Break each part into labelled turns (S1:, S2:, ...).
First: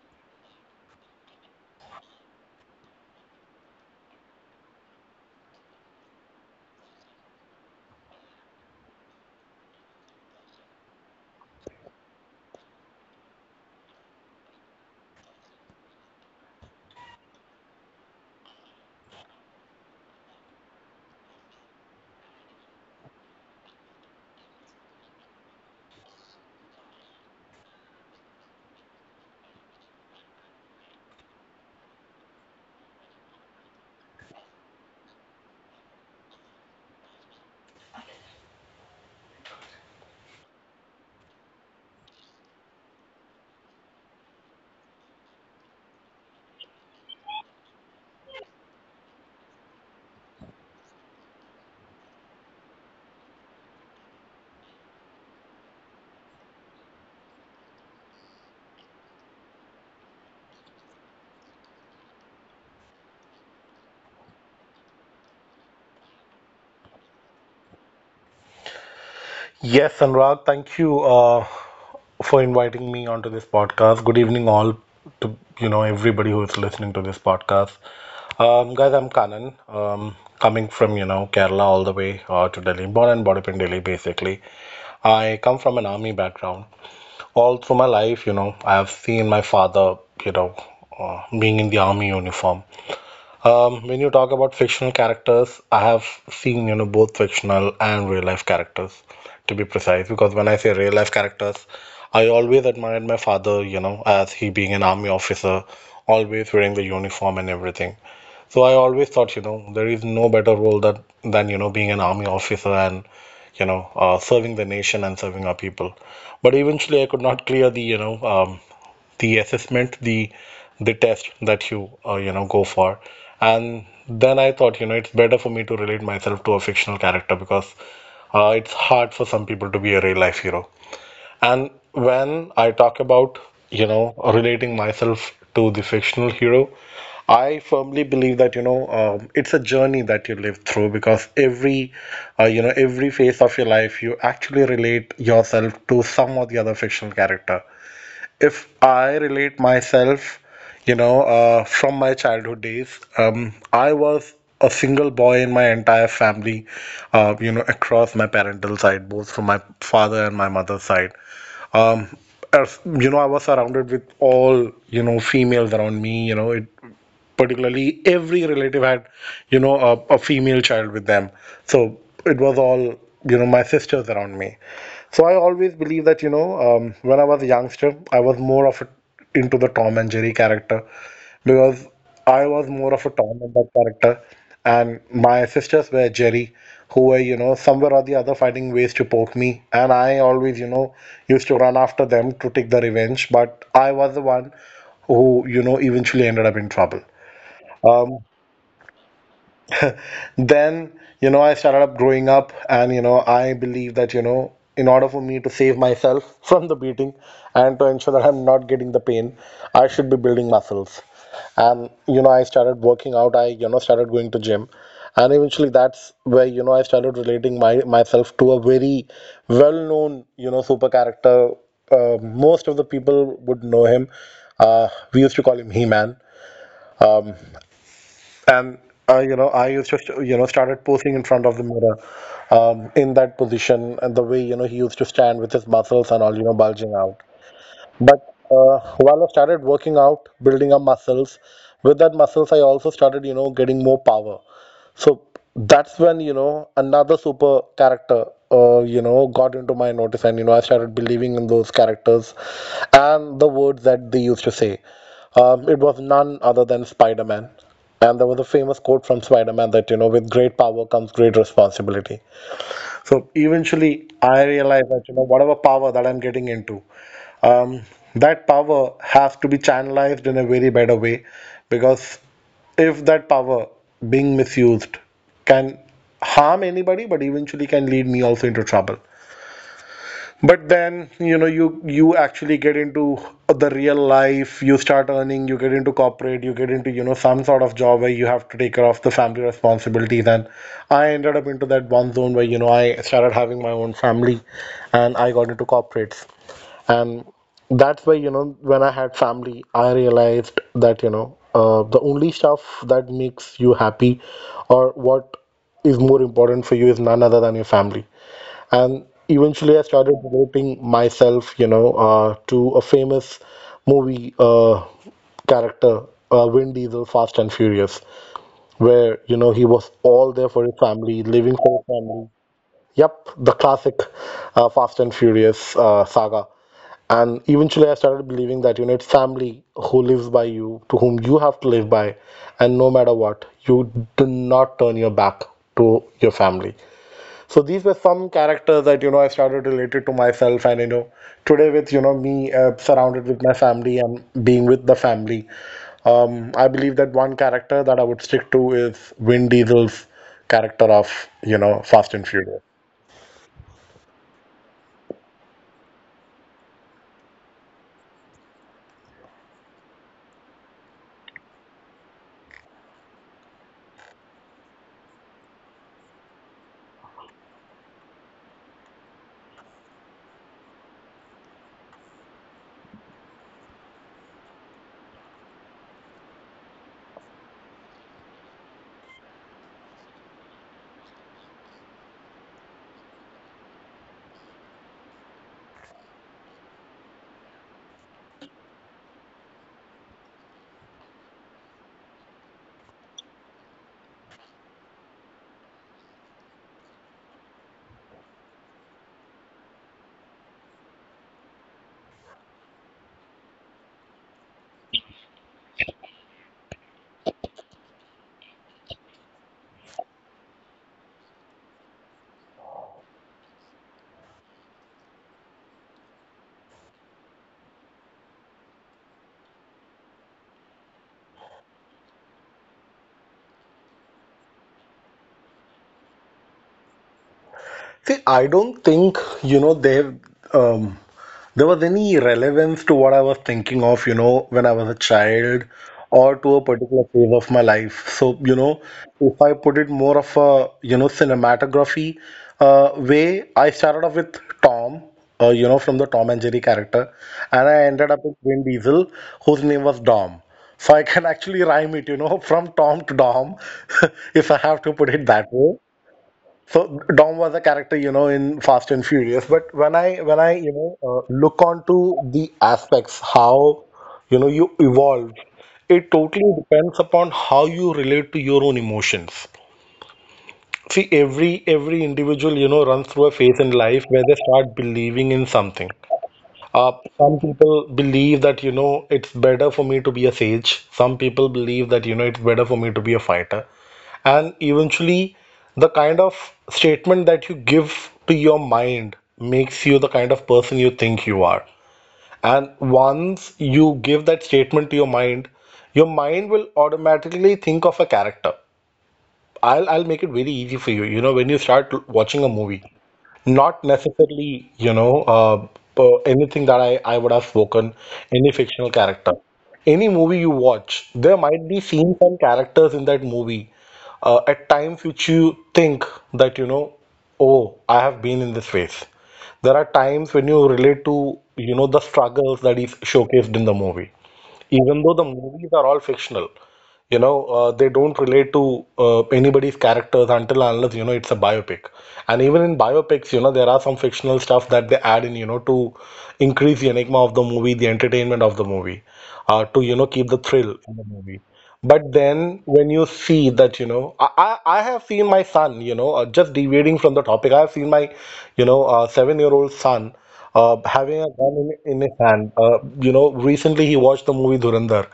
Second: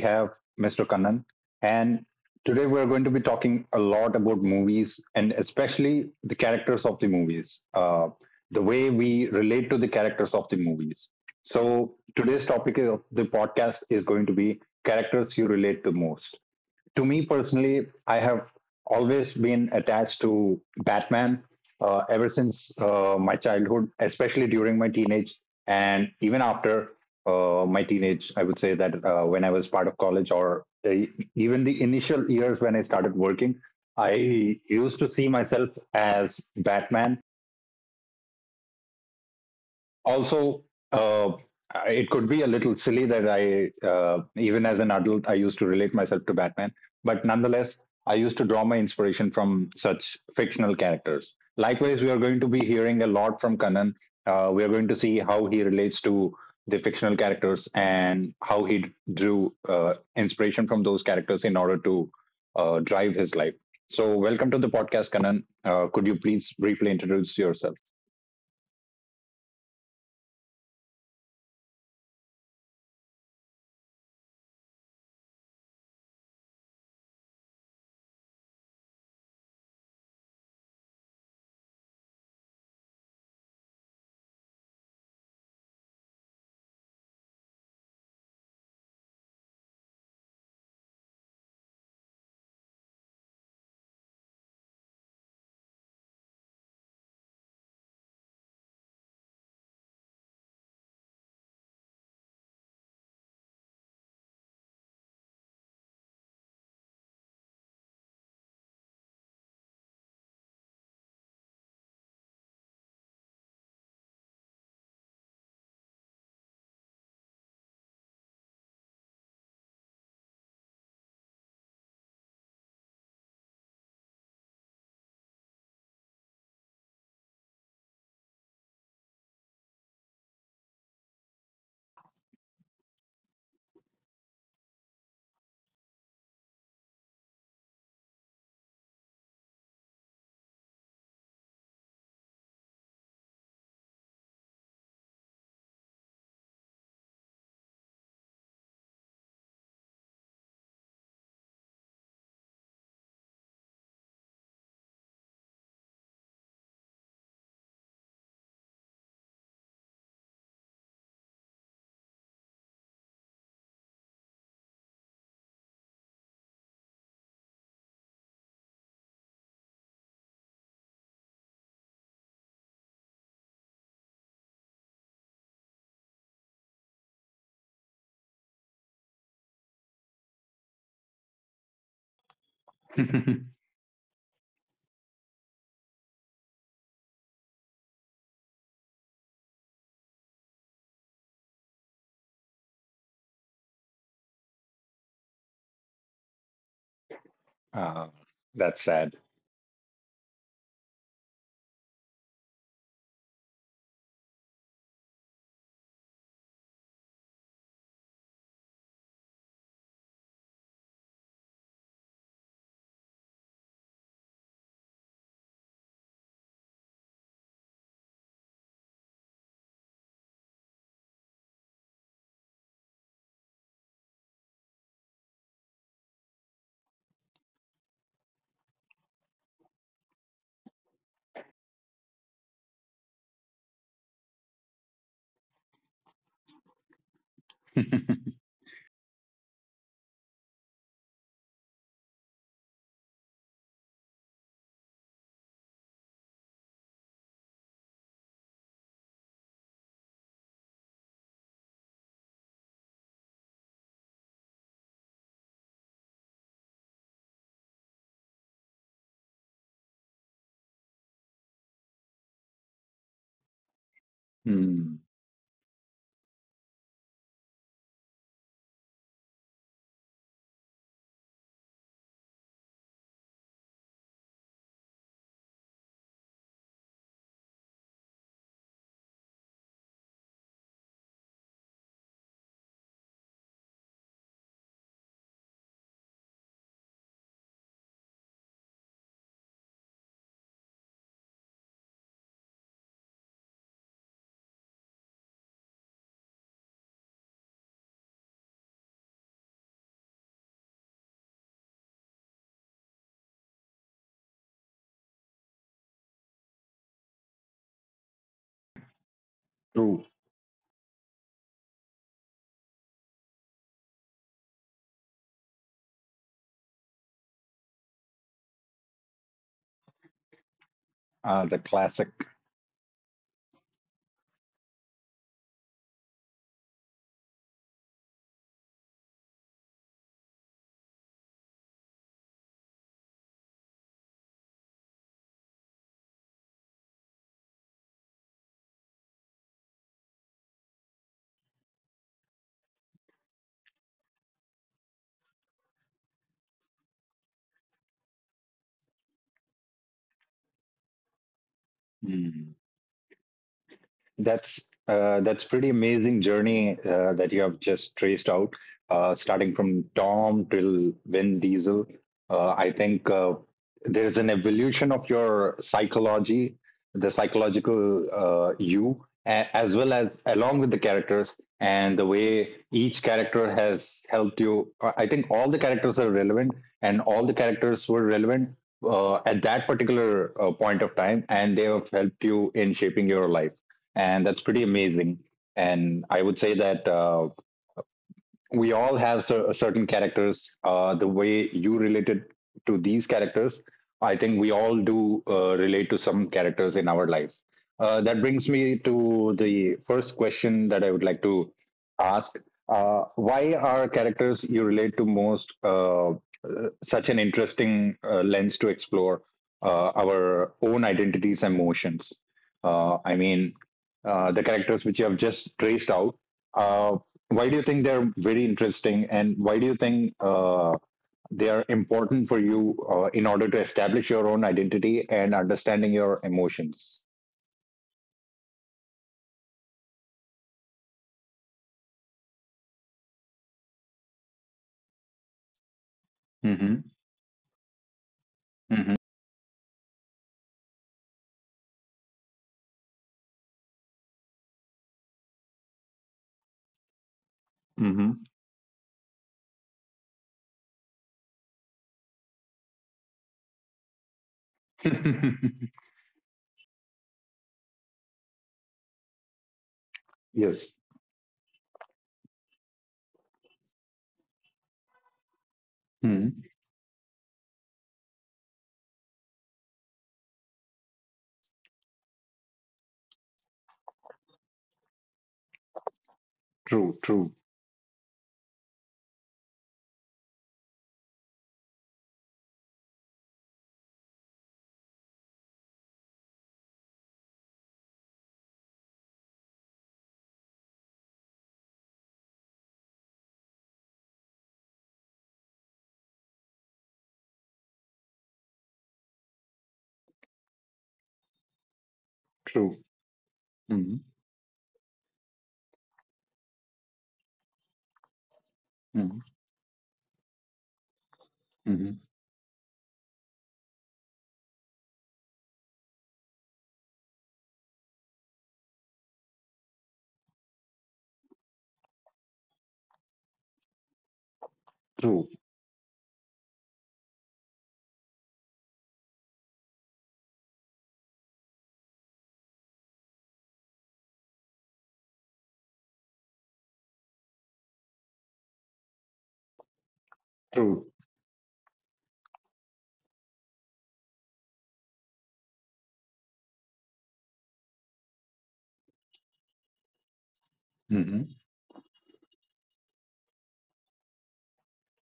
S1: have Mr. Kannan. And today, we're going to be talking a lot about movies, and especially the characters of the movies, the way we relate to the characters of the movies. So today's topic of the podcast is going to be characters you relate to most. To me personally, I have always been attached to Batman ever since my childhood, especially during my teenage and even after my teenage. I would say that when I was part of college, or even the initial years when I started working, I used to see myself as Batman also. uh, it could be a little silly that I uh, even as an adult I used to relate myself to Batman, but nonetheless, I used to draw my inspiration from such fictional characters. Likewise, we are going to be hearing a lot from Kanan. We are going to see how he relates to the fictional characters and how drew uh, inspiration from those characters in order to drive his life. So welcome to the podcast, Kanan. Could you please briefly introduce yourself?
S2: Yes, Anurag, thank you for inviting me onto this podcast. Good evening, all to everybody who is listening to this podcast. Guys, I'm Kanan, coming from Kerala all the way to Delhi, born and brought up in Delhi. Basically, I come from an army background. All through my life, you know, I have seen my father, you know, being in the army uniform. When you talk about fictional characters, I have seen, you know, both fictional and real life characters, to be precise. Because when I say real life characters, I always admired my father, you know, as he being an army officer, always wearing the uniform and everything. So I always thought, you know, there is no better role that than, you know, being an army officer and, serving the nation and serving our people. But eventually, I could not clear the, the assessment, the test that you, you know go for, and then I thought, you know, it's better for me to relate myself to a fictional character because it's hard for some people to be a real life hero. And when I talk about, you know, relating myself to the fictional hero, I firmly believe that, you know, it's a journey that you live through, because every every phase of your life you actually relate yourself to some or the other fictional character. If I relate myself, you know, from my childhood days, I was a single boy in my entire family, you know, across my parental side, both from my father and my mother's side. Um, as, you know, I was surrounded with all, you know, females around me, you know, it particularly every relative had, you know, a female child with them. So it was all, you know, my sisters around me. So I always believe that, you know, when I was a youngster, I was more of a, into the Tom and Jerry character, because I was more of a Tom and that character, and my sisters were Jerry, who were, you know, somewhere or the other finding ways to poke me, and I always, you know, used to run after them to take the revenge, but I was the one who, you know, eventually ended up in trouble.
S1: Uh,
S2: Um,
S1: that's sad.
S2: then, you know, I started up growing up, and you know I believe that, you know, in order for me to save myself from the beating and to ensure that I'm not getting the pain, I should be building muscles. And you know I started working out, I you know started going to gym, and eventually that's where, you know, I started relating my myself to a very well known, you know, super character. Most of the people would know him. uh, we used to call him He-Man. And you know I used you know started posing in front of the mirror, in that position, and the way, you know, he used to stand with his muscles and all, you know, bulging out. But while I started working out, building up muscles, with that muscles I also started, you know, getting more power. So that's when, you know, another super character, you know, got into my notice, and, you know, I started believing in those characters and the words that they used to say. It was none other than Spider-Man. And there was a famous quote from Spider-Man that, you know, with great power comes great responsibility. So eventually I realized
S1: Hmm,
S2: that, you know, whatever power that I'm getting into, um, that power has to be channelized in a very better way, because if that power being misused can harm anybody, but eventually can lead me also into trouble. But then, you know, you actually get into the real life, you start earning, you get into corporate, you get into, you know, some sort of job where you have to take care of the family responsibilities. And I ended up into that one zone where, you know, I started having my own family, and I got into corporates. And that's why, you know, when I had family, I realized that, you know, the only stuff that makes you happy or what is more important for you is none other than your family. And eventually, I
S1: true.
S2: started devoting myself, you know, to a famous movie character, Vin Diesel, Fast and Furious, where, you know, he was all there for his family, living
S1: The
S2: for his
S1: classic.
S2: family. Yep, the classic Fast and Furious saga. And eventually, I started believing that, you know, it's family who lives by you, to whom you have to live by. And no matter what, you do not turn your back to your family. So these were some characters that, you know, I started related to myself, and you know today with, you know, me surrounded with my family and being with the family, I believe that one character that I would stick to is Vin Diesel's character of, you know, Fast and
S1: Hmm.
S2: Furious.
S1: That's that's pretty amazing journey that you have just traced out, starting from Tom till Vin Diesel. I think there is an evolution of your psychology, the psychological you, as well as along with the characters, and the way each character has helped you. I think all the characters are relevant, and all the characters were relevant at that particular point of time, and they have helped you in shaping your life, and that's pretty amazing. And I would say that we all have certain characters. The way you related to these characters, I think we all do relate to some characters in our life. That brings me to the first question that I would like to ask. Why are characters you relate to most such an interesting lens to explore our own identities and emotions? I mean, the characters which you have just traced out. Uh, why do you think they're very interesting, and why do you think they are important for you in order to establish your own identity and understanding your emotions?
S2: See, I don't think they've um, there was any relevance to what I was thinking of, you know, when I was a child or to a
S1: Mm-hmm.
S2: particular phase of my life. So, you know,
S1: Mm-hmm.
S2: if I put it more of a, you know, cinematography way, I started off with Tom, you know, from the Tom and Jerry character, and I ended
S1: Mm-hmm.
S2: up with Vin Diesel, whose name was Dom. So I can actually rhyme it, you know, from Tom to Dom, if I have to put it that way. So Dom was a character, you know, in Fast and Furious. But when I when I you
S1: Yes.
S2: know look onto the aspects, how, you know, you evolve, it
S1: Hmm.
S2: totally depends upon how you relate to your own emotions. See, every individual, you know, runs through a phase in life where they start believing in something.
S1: True, true,
S2: Some people believe that, you know, it's better for me to be a sage. Some people believe that, you know, it's better for me to be a fighter. And eventually the kind of statement that you give to your mind makes you the kind of person you think you are. And once you give that statement to your mind, your mind will automatically think of a character. I'll make it very easy for you. You know, when you start watching a
S1: true.
S2: movie, not
S1: Hmm.
S2: necessarily, you know, anything that I would have spoken, any fictional
S1: Hmm.
S2: character. Any movie you watch, there might be
S1: Hmm.
S2: scenes and characters in that movie at times which you think that, you know, oh, I have been in this phase. There are times when you relate to, you know, the struggles that is showcased in the movie, even though the
S1: True.
S2: movies are all fictional, you know they don't relate to anybody's characters until and unless, you know, it's a biopic. And even in biopics, you know, there are some fictional stuff that they add in, you know, to increase the enigma of the movie, the entertainment of the movie, to, you know, keep the thrill
S1: True.
S2: in the movie. But then when you see that, you know, I have seen my son, you know, just deviating from the topic, I have seen my, you know, seven-year-old son having
S1: Hmm.
S2: a gun in his hand. You know, recently he watched the movie Dhurandhar,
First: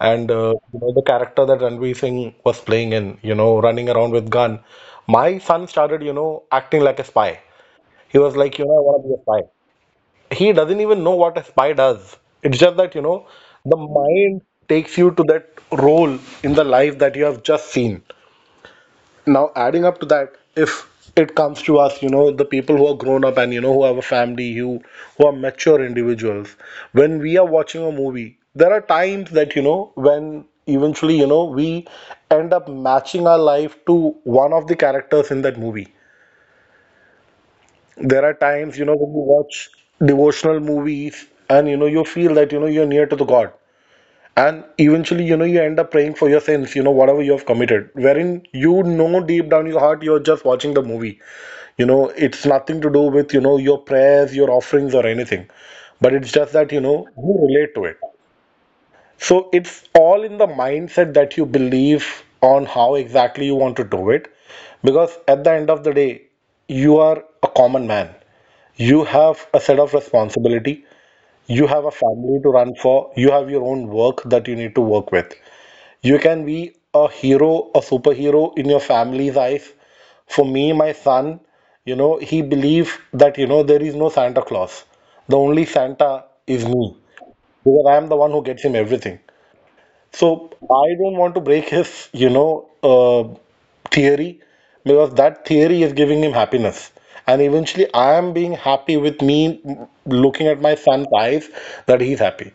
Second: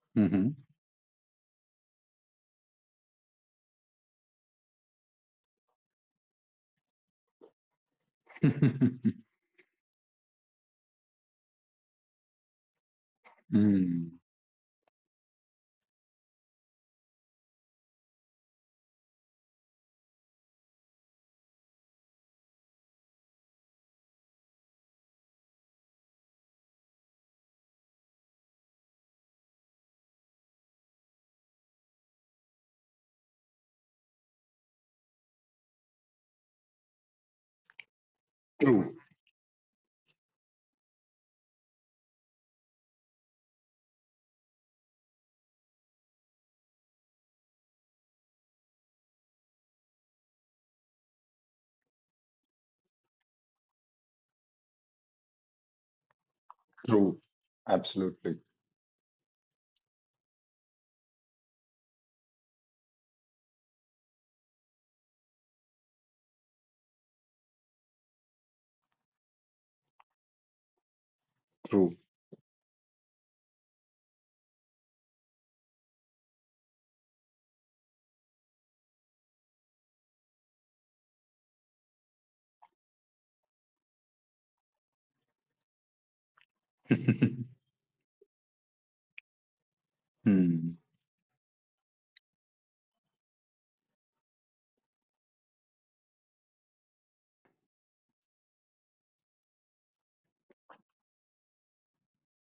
S2: and
S1: Hmm.
S2: you know the character that Ranveer Singh was playing in, you know, running around with gun. My son started, you know, acting like a spy. He was like, you know, I want to be a spy. He doesn't even know what a spy does. It's just that, you know, the
S1: Mm.
S2: mind takes you to that role in the life that you have just seen. Now, adding up to that, if it comes to us, you know, the people who are grown up and, you know, who have a family, who are mature individuals, when we are watching a movie, there are times that, you know, when eventually, you know, we end up matching our life to one of the characters in that movie. There are times, you know,
S1: True.
S2: when you watch devotional movies and, you know, you feel that, you know, you're near to the God. And eventually, you know, you end up praying for your sins, you know, whatever you have committed, wherein, you know, deep down in your heart you're just watching the movie. You know, it's nothing to do with, you know, your prayers, your offerings, or anything. But it's just that, you know,
S1: True.
S2: you relate to it.
S1: Absolutely.
S2: So it's all in the mindset that you believe on how exactly you want to do it. Because at the end of the day, you are a common man, you have a set of responsibility, you have a
S1: True.
S2: family to run for, you have your own work that you need to work with. You can be a hero, a superhero, in your family's eyes. For me, my son, he believes that there is no Santa Claus. The only Santa is me, because I am the one who gets him everything. So
S1: Mm.
S2: I don't want to break his, theory, because that theory is giving him happiness. And eventually, I am being happy with me looking at my son's eyes that he's happy.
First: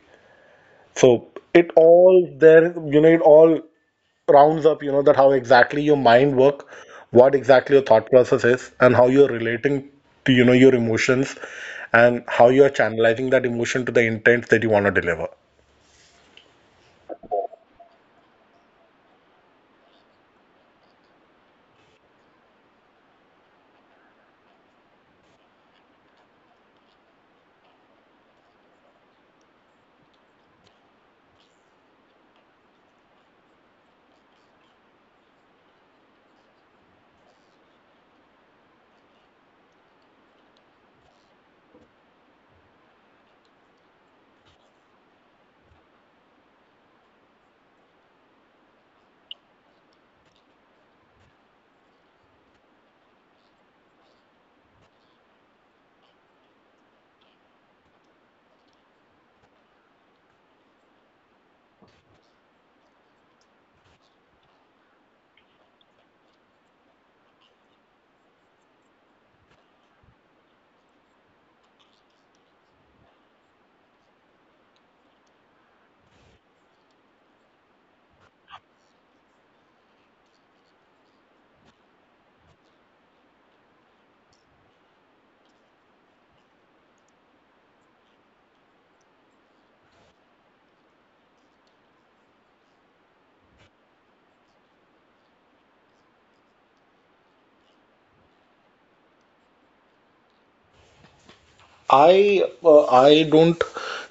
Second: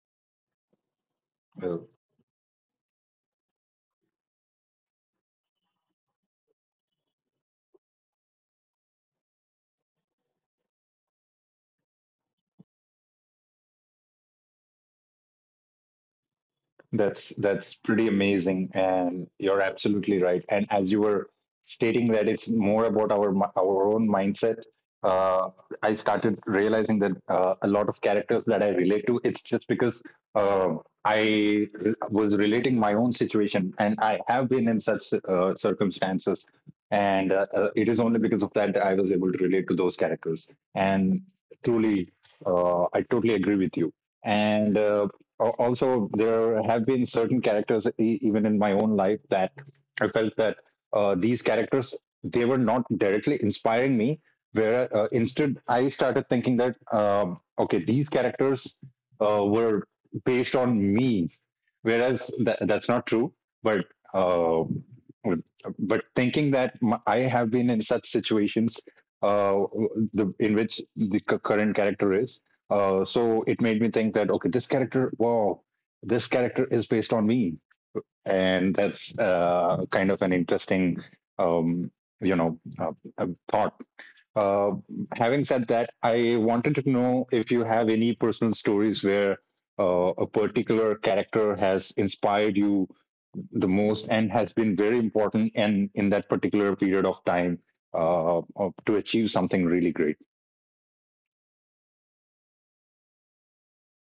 S2: So it
S1: Well.
S2: all there, it all rounds up, that how exactly your mind work, what exactly your thought process is, and how you're relating to, your emotions, and how you are channelizing that emotion to the intent that you want to deliver.
S1: That's pretty amazing, and you're absolutely right. And as you were stating that it's more about our our own mindset, uh, I started realizing that a lot of characters that I relate to, it's just because uh, I was relating my own situation, and I have been in such circumstances, and it is only because of that I was able to relate to those characters. And truly, I totally agree with you. And also there have been certain characters even in my own life that I felt that these characters, they were not directly inspiring me. Where instead, I started thinking that okay, these characters were based on me, whereas that's not true. But uh, but thinking that I have been in such situations uh, the in which the current character is. So it made me think that okay, this character, wow, this character is based on me, and that's kind of an interesting, um, you know, uh, thought. Uh, Having said that, I wanted to know if you have any personal stories where a particular character has inspired you the most and has been very important and in that particular period of time to achieve something really great.
S2: I don't,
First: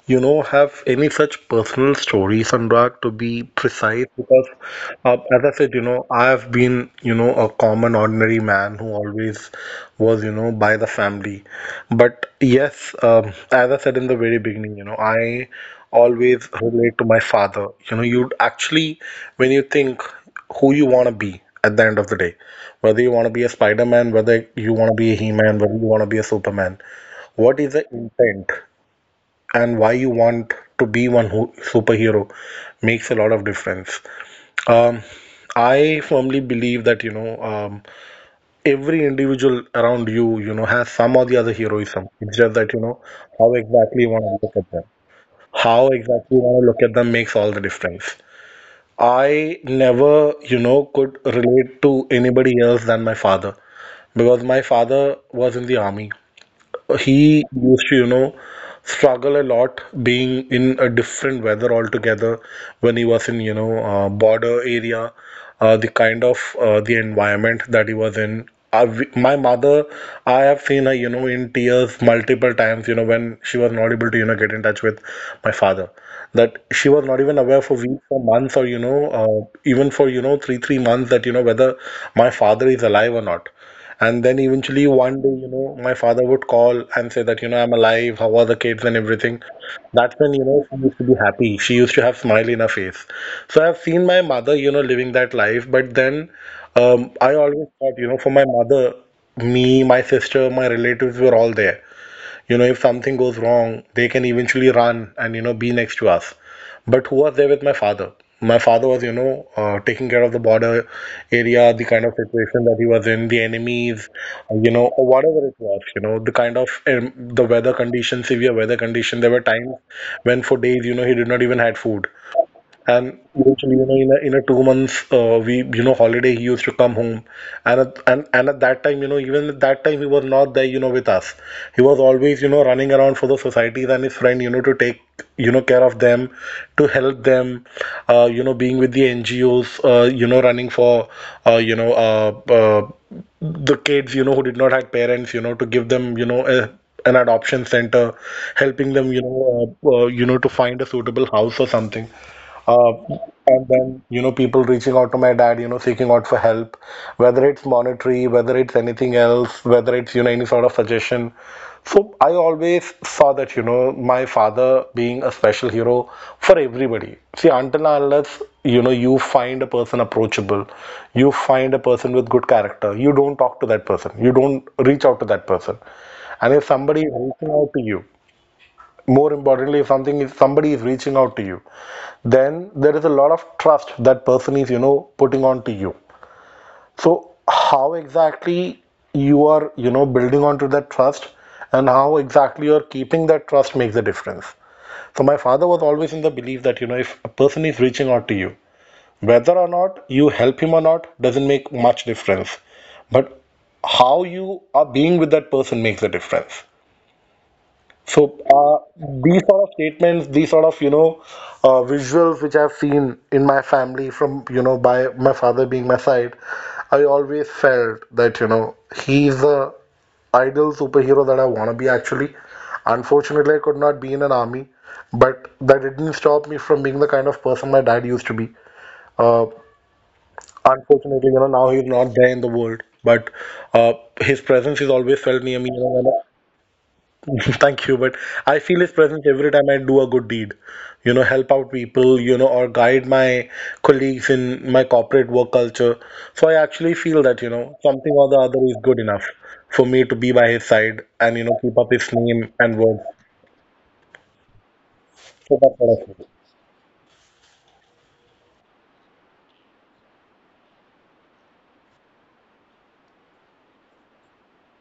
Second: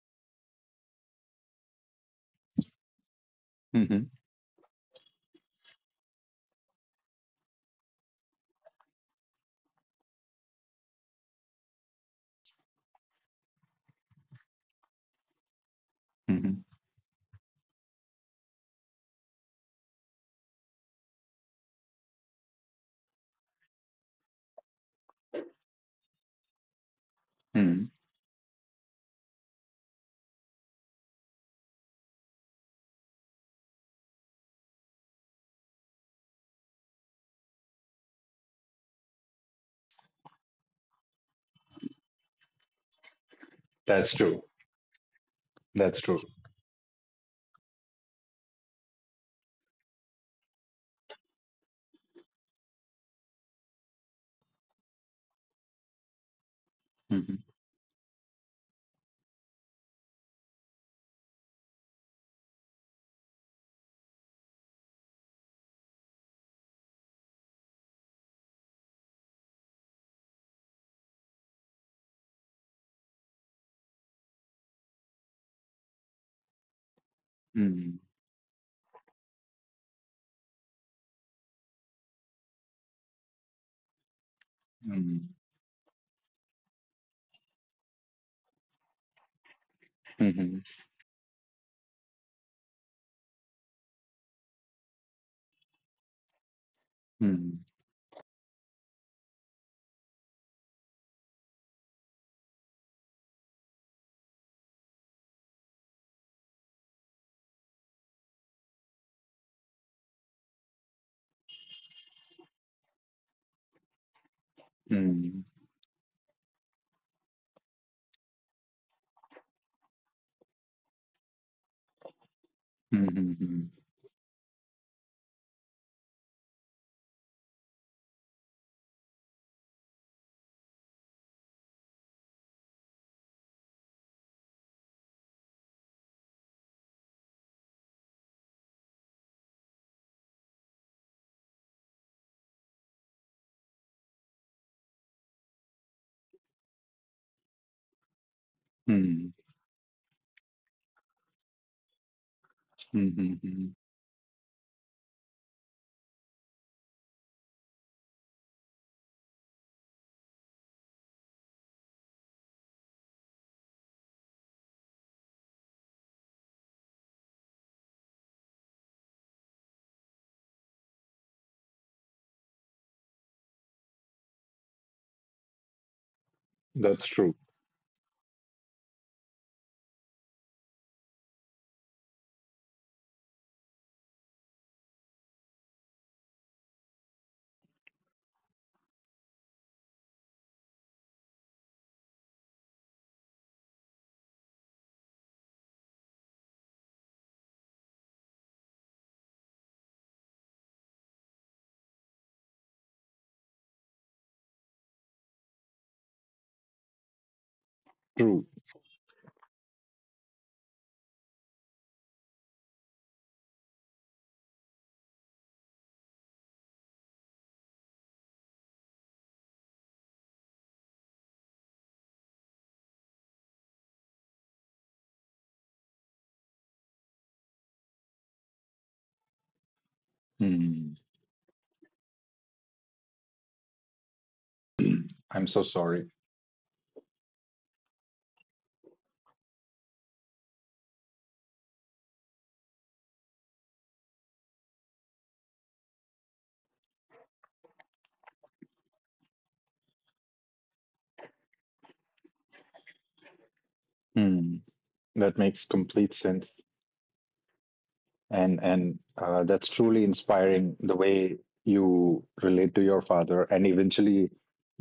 S2: have any such personal stories, Anurag, to be precise,
S1: Hmm.
S2: because as I said, I have been, a common ordinary man who always was, by the family. But yes, as I said in the very beginning, I always relate to my father. You'd actually, when you think who you want to be at the end of the day, whether you want to be a Spider-Man, whether you want to be a He-Man, whether you want to be a Superman, what is the
S1: Hmm.
S2: intent and why you want to be one who, superhero, makes a lot of difference. um, I firmly believe that every individual around you you know has some or the other heroism. It's just that how exactly you
S1: That's
S2: want to
S1: true.
S2: look at them. How
S1: That's true.
S2: exactly you want to look at them makes all the difference. I never could relate to anybody else than my father, because my father was in the army.
S1: Mhm.
S2: He used to, struggle a lot being in a different weather altogether when he was in, border area, the kind of the environment that he was in. I, my mother, I have seen her, in tears multiple times, when she was not able to, get in touch with my father. That she was not even aware for
S1: Mhm.
S2: weeks or months or, even for, three months that, whether my father is alive or not. And then eventually one
S1: Mhm.
S2: day, my father would call and say that, I'm alive, how are the kids and everything. That's when,
S1: Mhm.
S2: she used to be happy. She used to have smile in her face. So I've seen my mother, living that life. But then, I always thought, for my mother, me, my sister, my relatives were all there. If something goes wrong, they can eventually run and be next to us. But who was there with my father? My father was taking care of the border area, the kind of situation that he was in, the enemies, or
S1: Mhm.
S2: whatever it was. The kind of, the weather conditions, severe weather condition. There were times when for days he did not even had food. And
S1: Mhm. Mhm.
S2: usually, in a 2 months, we, holiday, he used to come home. And at that time, even at that time, he was not there, with us. He was always, running around for the societies and his friend, to take, care of them, to help them, being with the NGOs, running for, uh, you know, uh, uh, the kids, who did not have parents, to give them, a, an adoption center, helping them, you know, to find a suitable house or something. Uh,
S1: Mhm.
S2: and
S1: Mhm.
S2: then, people reaching out to my dad, seeking out for help, whether it's monetary, whether it's anything else, whether it's, any sort of suggestion. So I always saw that, my father being a special hero for everybody. See, until and unless, you find a person approachable, you find a person with good character, you don't talk to that person, you don't reach out to that person. And if somebody
S1: That's
S2: is
S1: true.
S2: reaching out to you, more importantly, if somebody is reaching out to you, then there is a lot of trust that person is putting on to you. So how exactly you are building onto that trust, and how exactly you're keeping that trust makes a difference. So my father was always in the belief that if a person is reaching out to you, whether or not you help him or not doesn't make much difference, but how you are being with that person makes a difference. So
S1: True.
S2: these sort of statements, these sort of visuals which I've seen in my family from by my father being my side, I always felt that he's the ideal superhero that I want to be actually. Unfortunately, I could not be in an army, but that didn't stop me from being the kind of person my dad used to be. Uh,
S1: Hmm.
S2: unfortunately, now he's not there in the world, but uh, his presence is always felt
S1: I'm
S2: near
S1: so
S2: me.
S1: sorry.
S2: Thank you, but I feel his presence every time I do a good deed. Help out people, or guide my colleagues in my corporate work culture. So I actually feel that, something or the other is good enough for me to be by his side and, keep up his name and words.
S1: Hmm. That
S2: So
S1: makes
S2: that's what I
S1: complete
S2: feel.
S1: sense, and that's truly inspiring. The way you relate to your father, and eventually,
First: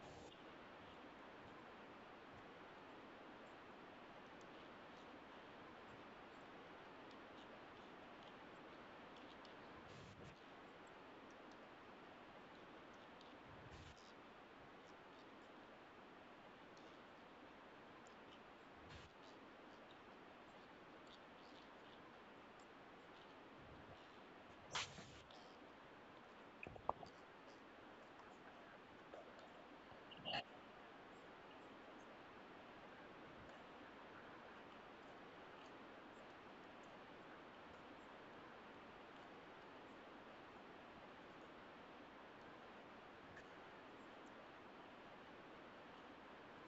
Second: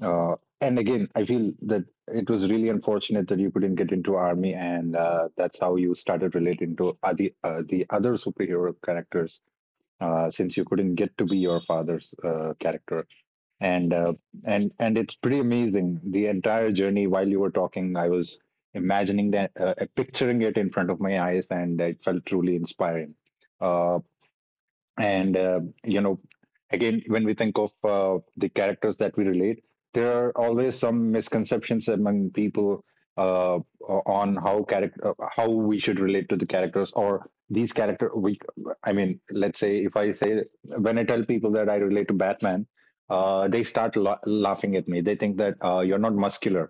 S1: uh, and again, I feel that it was really unfortunate that you couldn't get into army, and that's how you started relating to the other superhero characters since you couldn't get to be your father's character. And uh, and and it's pretty amazing. The entire journey, while you were talking, I was imagining that, picturing it in front of my eyes, and it felt truly inspiring. Uh, and you know Again, when we think of the characters that we relate, there are always some misconceptions among people. uh, on how character, how we should relate to the characters, or these character. We I mean, let's say if I say, when I tell people that I relate to Batman, they start laughing at me. They think that you're not muscular,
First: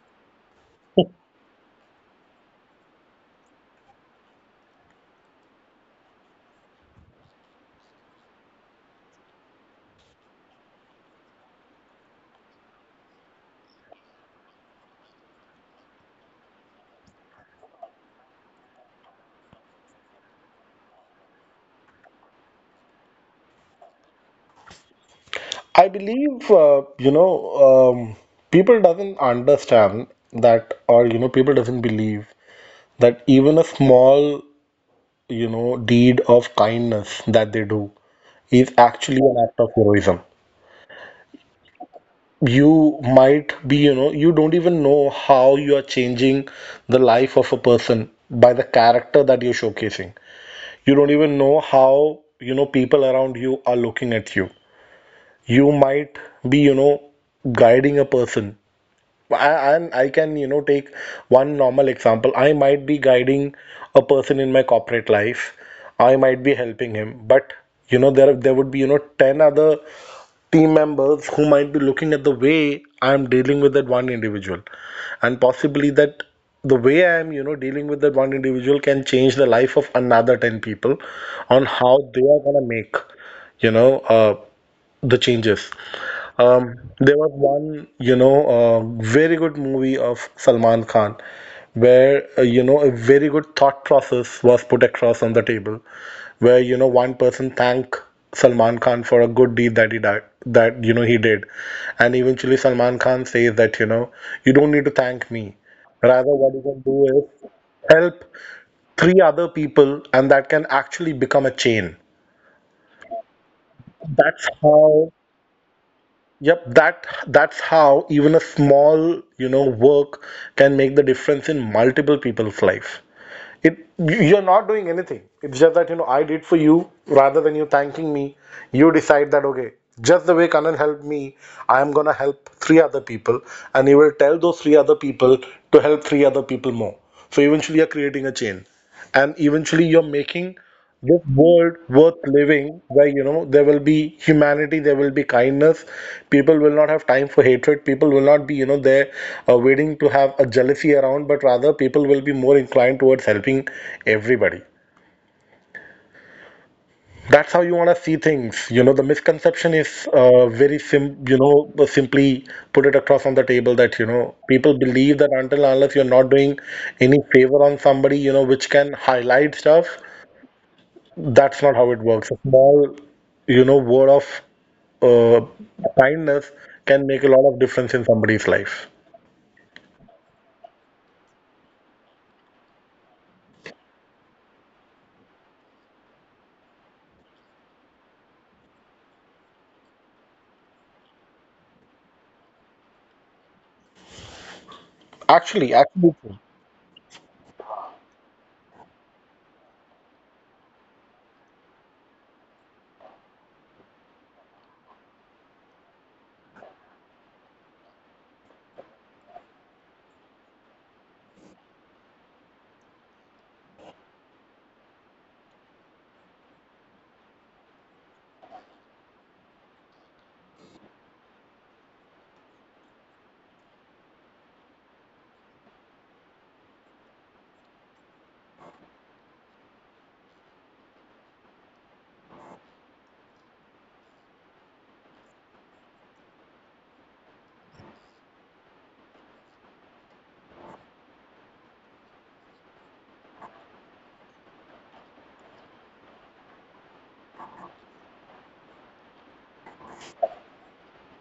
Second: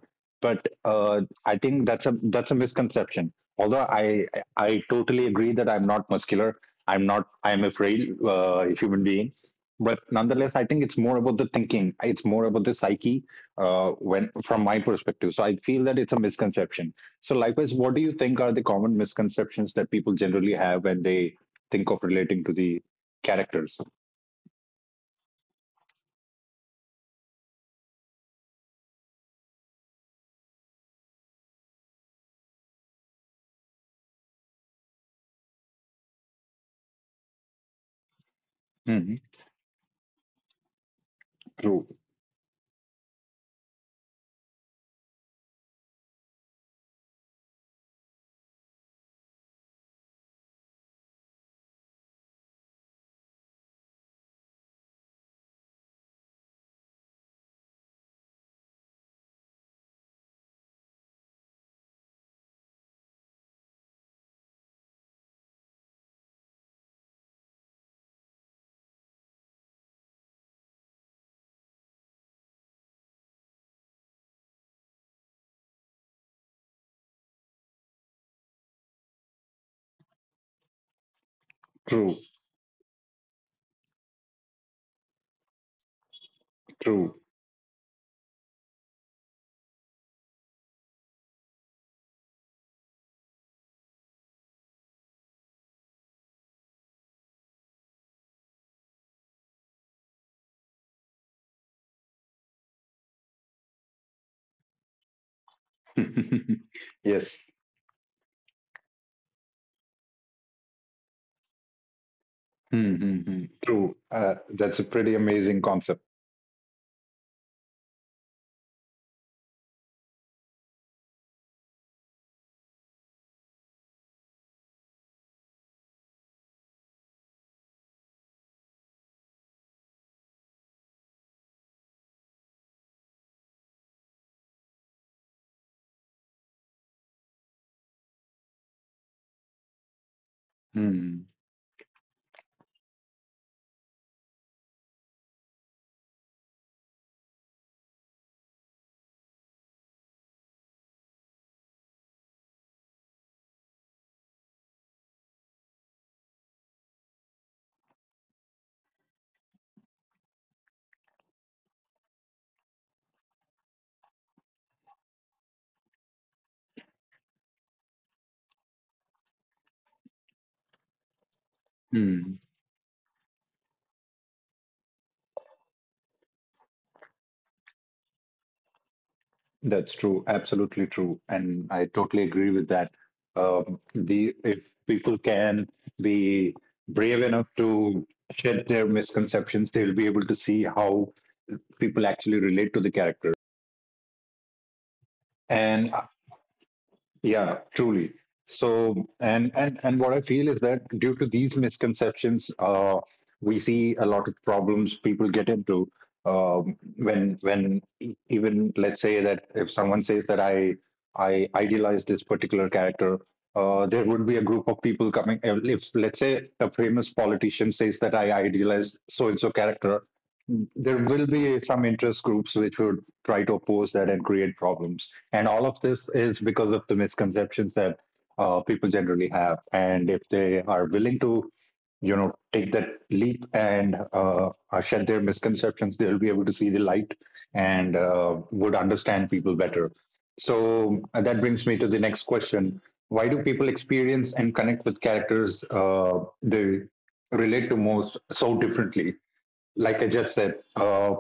S1: but I think that's a misconception. Although I I totally agree that I'm not muscular. I'm not, I'm a frail human being. But nonetheless, I think it's more about the thinking. It's more about the psyche from my perspective. So I feel that it's a misconception. So likewise, what do you think are the common misconceptions that people generally have when they think of relating to the characters?
S2: I believe um, people doesn't understand that, or people doesn't believe that even a small deed of kindness that they do is
S1: Mhm.
S2: actually an act of heroism.
S1: True,
S2: You might be, you don't even know how you are changing the life of a person by the character that you're showcasing. You don't even know how, people around you are looking at you. You might be, guiding a person. And I can, take one normal example. I might be guiding a person in my corporate life. I might be helping him, but there would be 10 other team members who might be looking at the way I am dealing with that one individual, and possibly that the way I am, dealing with that one individual can change the life of another 10 people on how
S1: true,
S2: they are gonna make, you know, uh, the changes.
S1: true.
S2: There was one, very good movie of Salman Khan where, a very good thought process was put across on the table where one person thank Salman Khan for a good deed that he did, that he did, and eventually Salman Khan says that you don't need to thank me. Rather, what you can do
S1: Yes.
S2: is help three other people, and that can actually become a chain.
S1: Mm-hmm. True.
S2: That's
S1: That's a
S2: how.
S1: pretty amazing concept.
S2: Yep, that's how even a small work can make the difference in multiple people's life. It are not doing anything. It's just that I did for you rather than you thanking me. You decide that okay, just the way Kanan helped me, I am gonna help three other people, and you will tell those three other people to help three other people more. So eventually you're creating a chain, and eventually you're making this
S1: Mm-hmm.
S2: world worth living where there will be humanity, there will be kindness. People will not have time for hatred. People will not be there waiting to have a jealousy around, but rather people will be more inclined towards helping everybody. That's how you want to see things. The misconception is, very simply put it across on the table that people believe that until unless you're not doing any favor on somebody which can highlight stuff. That's not how it works. A small, word of uh, kindness can make a lot of difference in somebody's life.
S1: That's true. Absolutely true. And I totally agree with that. The if people can be brave enough to shed their misconceptions, they will be able to see how people actually relate to the character.
S2: Actually,
S1: And
S2: actually, true.
S1: yeah, truly. So, and what I feel is that due to these misconceptions, we see a lot of problems people get into even let's say that if someone says that I idealize this particular character, there would be a group of people coming. If let's say a famous politician says that I idealize so and so character, there will be some interest groups which would try to oppose that and create problems. And all of this is because of the misconceptions that people generally have. And if they are willing to, you know, take that leap and shed their misconceptions, they'll be able to see the light and would understand people better. So that brings me to the next question. Why do people experience and connect with characters they relate to most so differently? Like I just said,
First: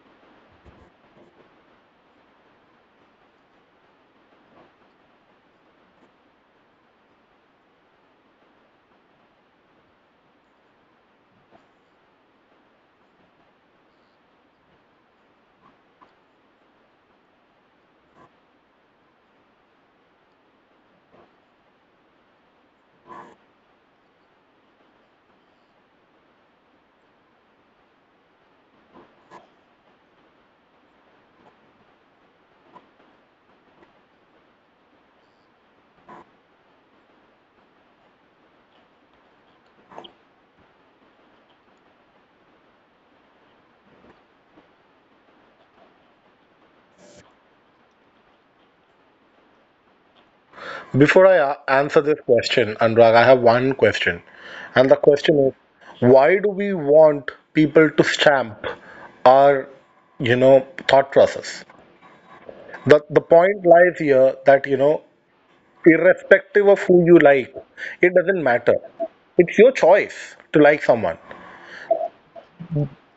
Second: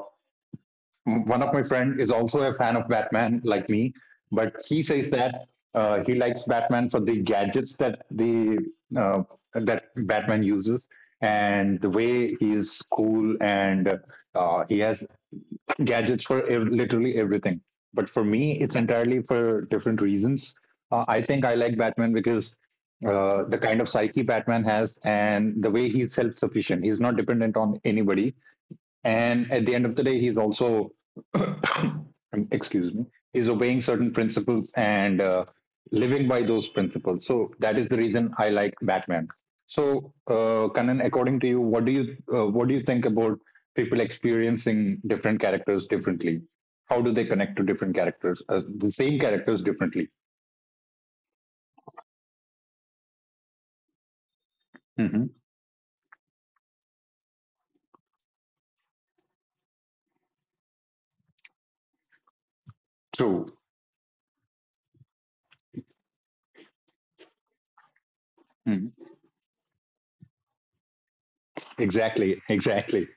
S1: one of my friend is also a fan of Batman, like me, but he says that he likes Batman for the gadgets that the uh, that Batman uses, and the way he is cool and he has gadgets for literally everything. But for me, it's entirely for different reasons. I think I like Batman because the kind of psyche Batman has, and the way he's self sufficient. He's not dependent on anybody, and at the end of the day, he's also excuse me, he's obeying certain principles and living by those principles. So that is the reason I like Batman. So Kanan, according to you, what do you what do you think about people experiencing different characters differently? How do they connect to different characters, the same characters differently?
S2: Before I answer this question, Anurag, I have one question, and the
S1: Mm-hmm.
S2: question is, why do we want people to stamp our thought process? The
S1: True.
S2: point lies here that, irrespective of who you like, it doesn't matter.
S1: Mhm.
S2: It's your choice to like someone.
S1: Exactly, exactly.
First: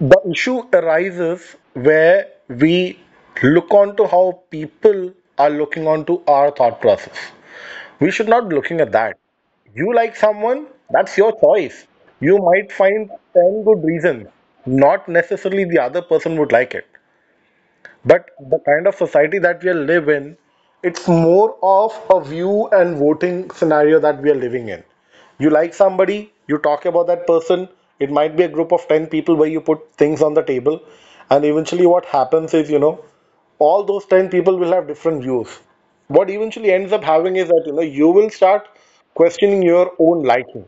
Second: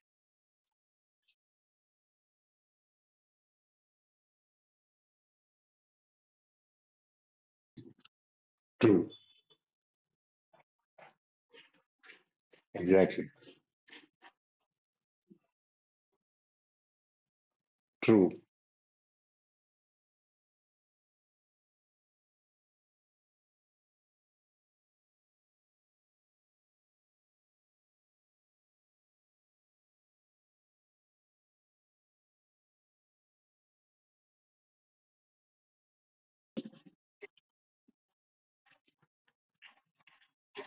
S2: The issue arises where we look onto how people are looking onto our thought process. We should not be looking at
S1: True.
S2: that. You like someone, that's your choice. You might find
S1: Exactly.
S2: 10 good reasons. Not necessarily the other person would like it. But
S1: True.
S2: the kind of society that we are live in, it's more of a view and voting scenario that we are living in. You like somebody, you talk about that person. It might be a group of 10 people where you put things on the table. And eventually, what happens is, all those 10 people will have different views. What eventually ends up having is that you will start questioning your own liking.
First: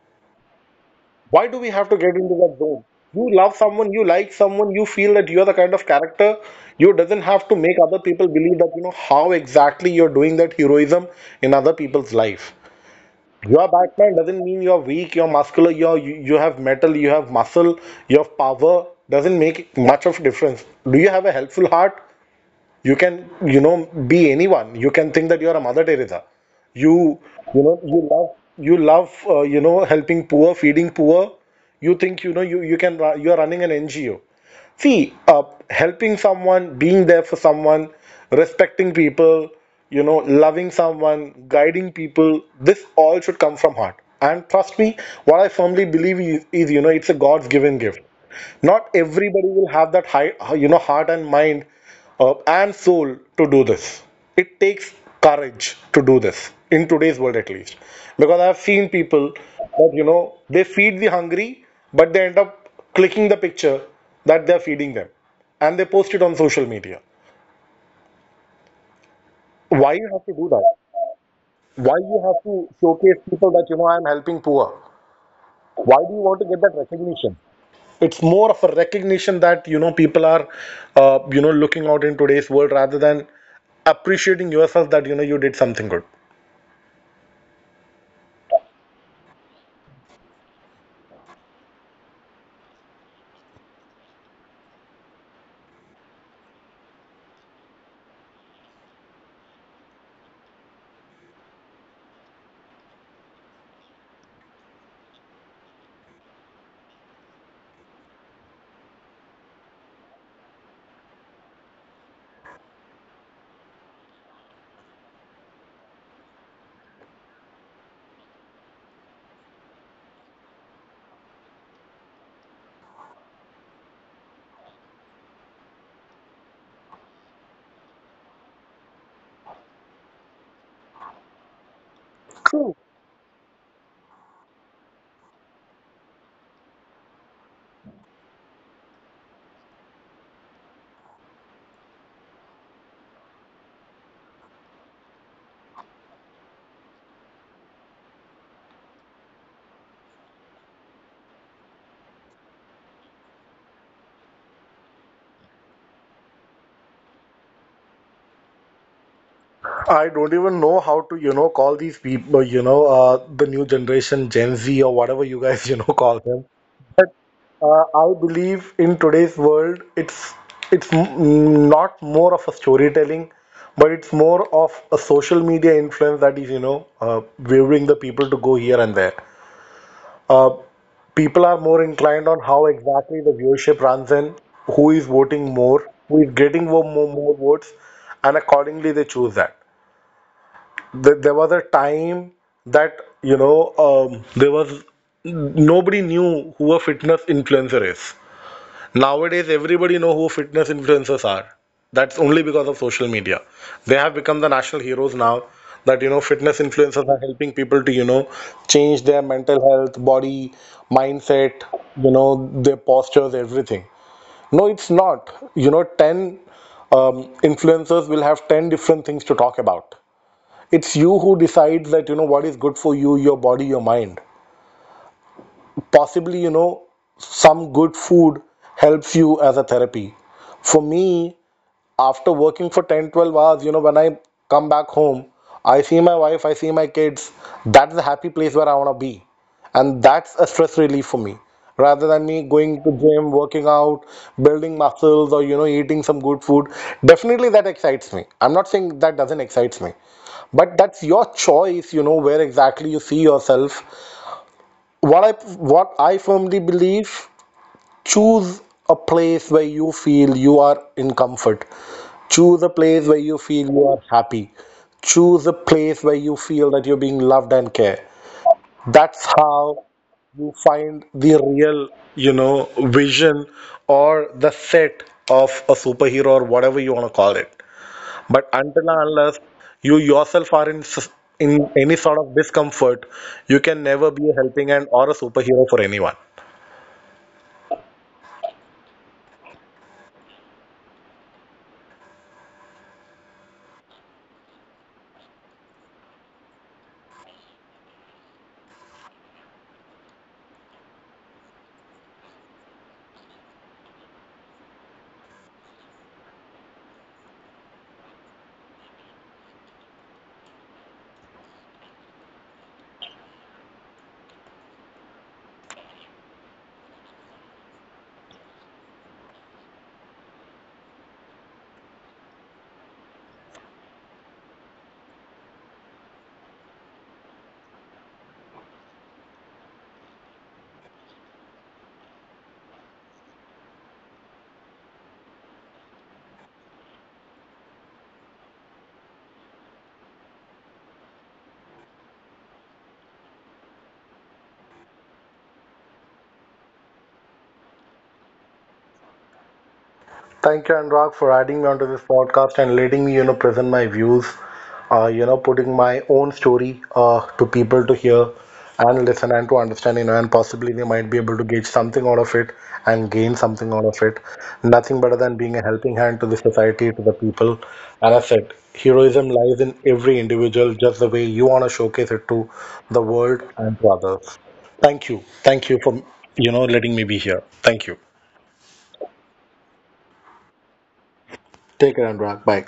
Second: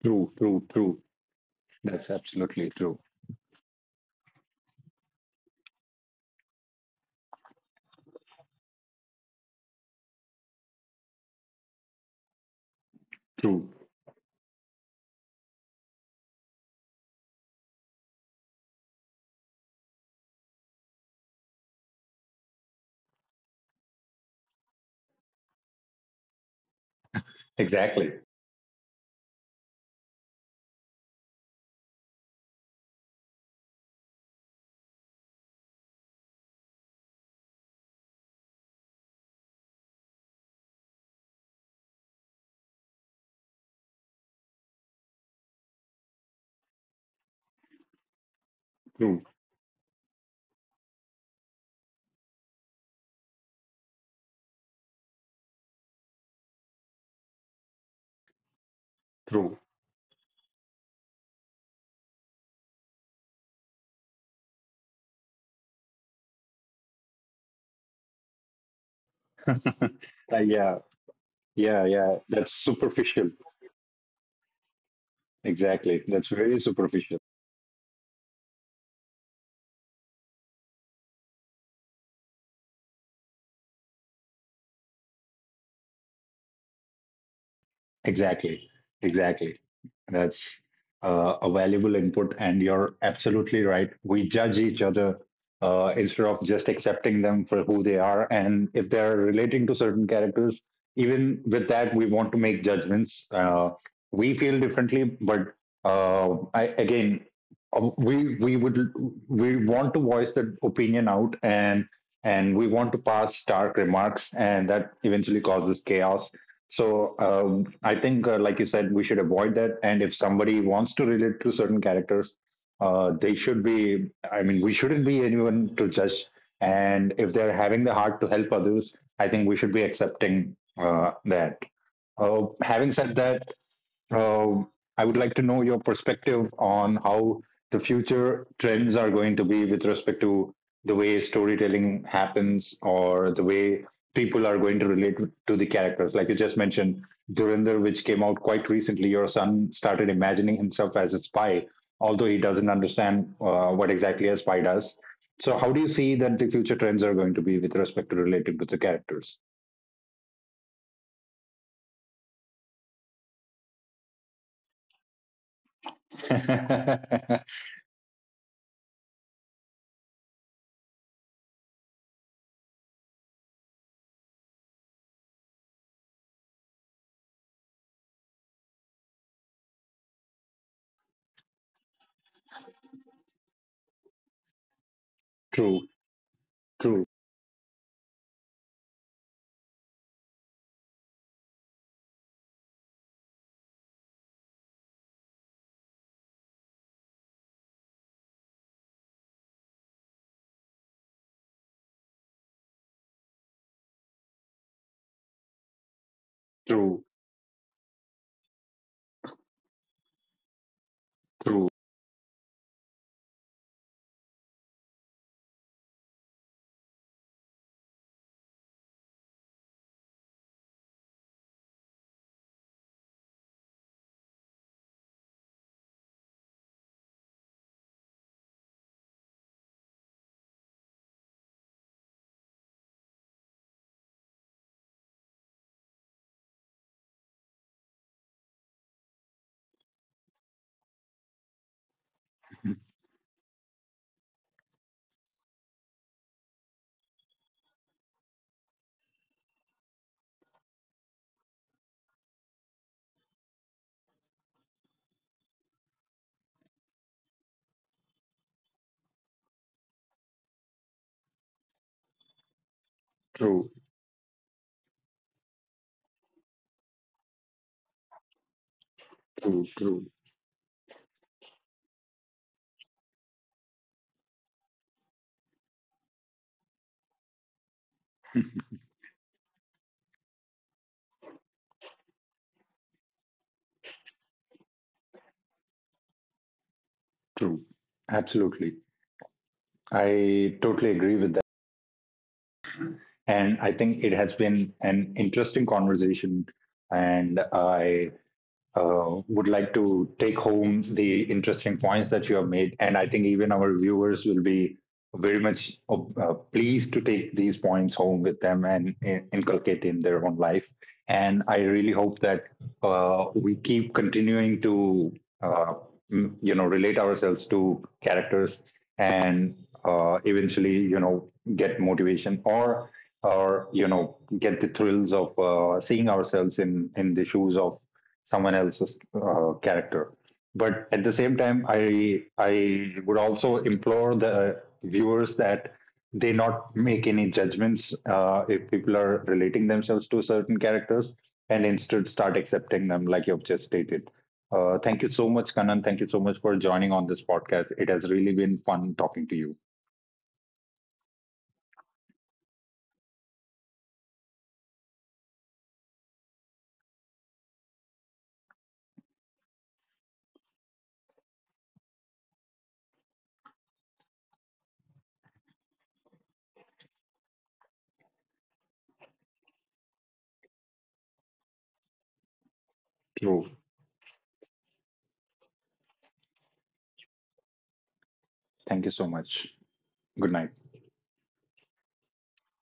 S1: True. True. True.
S2: Why do we have to
S1: That's
S2: get into that
S1: absolutely
S2: zone?
S1: true.
S2: You love someone, you like someone, you feel that you are the kind of character. You doesn't have to make other people believe that you know how exactly you're doing that heroism in other people's life. You
S1: True.
S2: are Batman doesn't mean you are weak, you're muscular, you have metal, you have muscle, you have power. Doesn't make much of difference. Do you have a helpful heart? You can you know be anyone. You can think that you are a Mother Teresa. you you know, you
S1: Exactly.
S2: love helping poor, feeding poor. You think you are running an NGO. See, helping someone, being there for someone, respecting people, you know loving someone, guiding people, this all should come from heart. And trust me, what I firmly believe is, it's a God's given gift. Not
S1: True.
S2: everybody will have that high heart and mind, and soul to do this. It takes courage to do this in today's world, at least, because I've seen people
S1: True.
S2: that they feed the hungry, but they end up clicking the picture that they're feeding them, and they post it on social media. Why you have to do that?
S1: Yeah. Yeah.
S2: Why
S1: Yeah.
S2: you have
S1: That's
S2: to showcase
S1: superficial.
S2: people that I'm helping poor?
S1: Exactly. That's very superficial.
S2: It's more of a recognition that people are looking out in today's world rather than appreciating yourself that you did something good.
S1: Exactly, exactly. That's a valuable input, and you're absolutely right. We judge each other instead of just accepting them for who they are. And if they're relating to certain characters, even with that, we want to make judgments. We feel differently, but again, we would we want to voice that opinion out, and we want to pass stark remarks, and that eventually causes chaos. So I think, like you said, we should avoid that. And if somebody wants to relate to certain characters, they should be. I mean, we shouldn't be anyone to judge. And if they're having the heart to help others, I think we should be accepting that. Having said that, uh, I would like to know your perspective on how the future trends are going to be with respect to the way storytelling happens, or the way people are going to relate to the characters. Like you just mentioned, Durinder, which came out quite recently, your son started imagining himself as a spy, although he doesn't understand what exactly a spy does. So, how do you see that the future trends are going to be with respect to relating to the characters?
S2: I don't even know how to call these people, the new generation, Gen Z, or whatever you guys, call them. I believe in today's world, it's not more of a storytelling, but it's more of a social media influence that is waving the people to go here and there. Uh, people are more inclined on how exactly the viewership runs in, who is voting
S1: True,
S2: more, who is getting more,
S1: true,
S2: more, more votes, and accordingly they choose that. There was a time that there was nobody knew who a fitness influencer is. Nowadays, everybody know who fitness influencers are. That's only because of social media. They have become the national heroes now that fitness
S1: true,
S2: influencers are helping people to change their mental health, body, mindset,
S1: true,
S2: their postures, everything. No, it's not, 10, um, influencers will have 10 different things to talk about. It's you who decides that what is good for you, your body, your mind. Possibly, some good food helps you as a therapy. For me, after working for 10 12 hours, when I come back home, I see my wife, I see my kids. That's the happy place where I want to be. And that's a stress relief for me, rather than me going to gym, working out, building muscles, or eating some good food. Definitely that excites me. I'm not saying that doesn't excite me. But that's your choice, where exactly you see yourself. What i what i firmly believe: choose a place where you feel you are in comfort. Choose a place where you feel
S1: true.
S2: you are happy. Choose a place where you feel that you're being loved and cared. That's
S1: True,
S2: how
S1: true.
S2: you find the real, you know vision or the set of a superhero or whatever you want to call it. But until and unless you yourself are in any sort of discomfort, you can never be a helping hand or a superhero for anyone.
S1: True. Absolutely. I totally agree with that. And I think it has been an interesting conversation. And I would like to take home the interesting points that you have made. And I think even our viewers will be very much pleased to take these points home with them, and inculcate in their own life. And I really hope that we keep continuing to, uh, relate ourselves to characters, and eventually, you know, get motivation, or you know get the thrills of seeing ourselves in the shoes of someone else's character. But at the same time, I would also implore the viewers that they not make any judgments if people are relating themselves to certain characters, and instead start accepting them, like you've just stated. Thank you so much, Kanan. Thank you so much for joining on this podcast. It has really been fun talking to you.
S2: Thank you, Anurag, for adding me onto this podcast and letting me present my views, putting my own story to people to hear and listen and to understand, and possibly they might be able to gauge something out of it and gain something out of it. Nothing better than being a helping hand to the society, to the people. And I said, heroism lies in every individual, just the way you want to showcase it to the world
S1: So,
S2: and to others. Thank you. Thank you for letting me be here. Thank you.
S1: thank you so much. Good night.
S2: Take care, Anurag. Bye.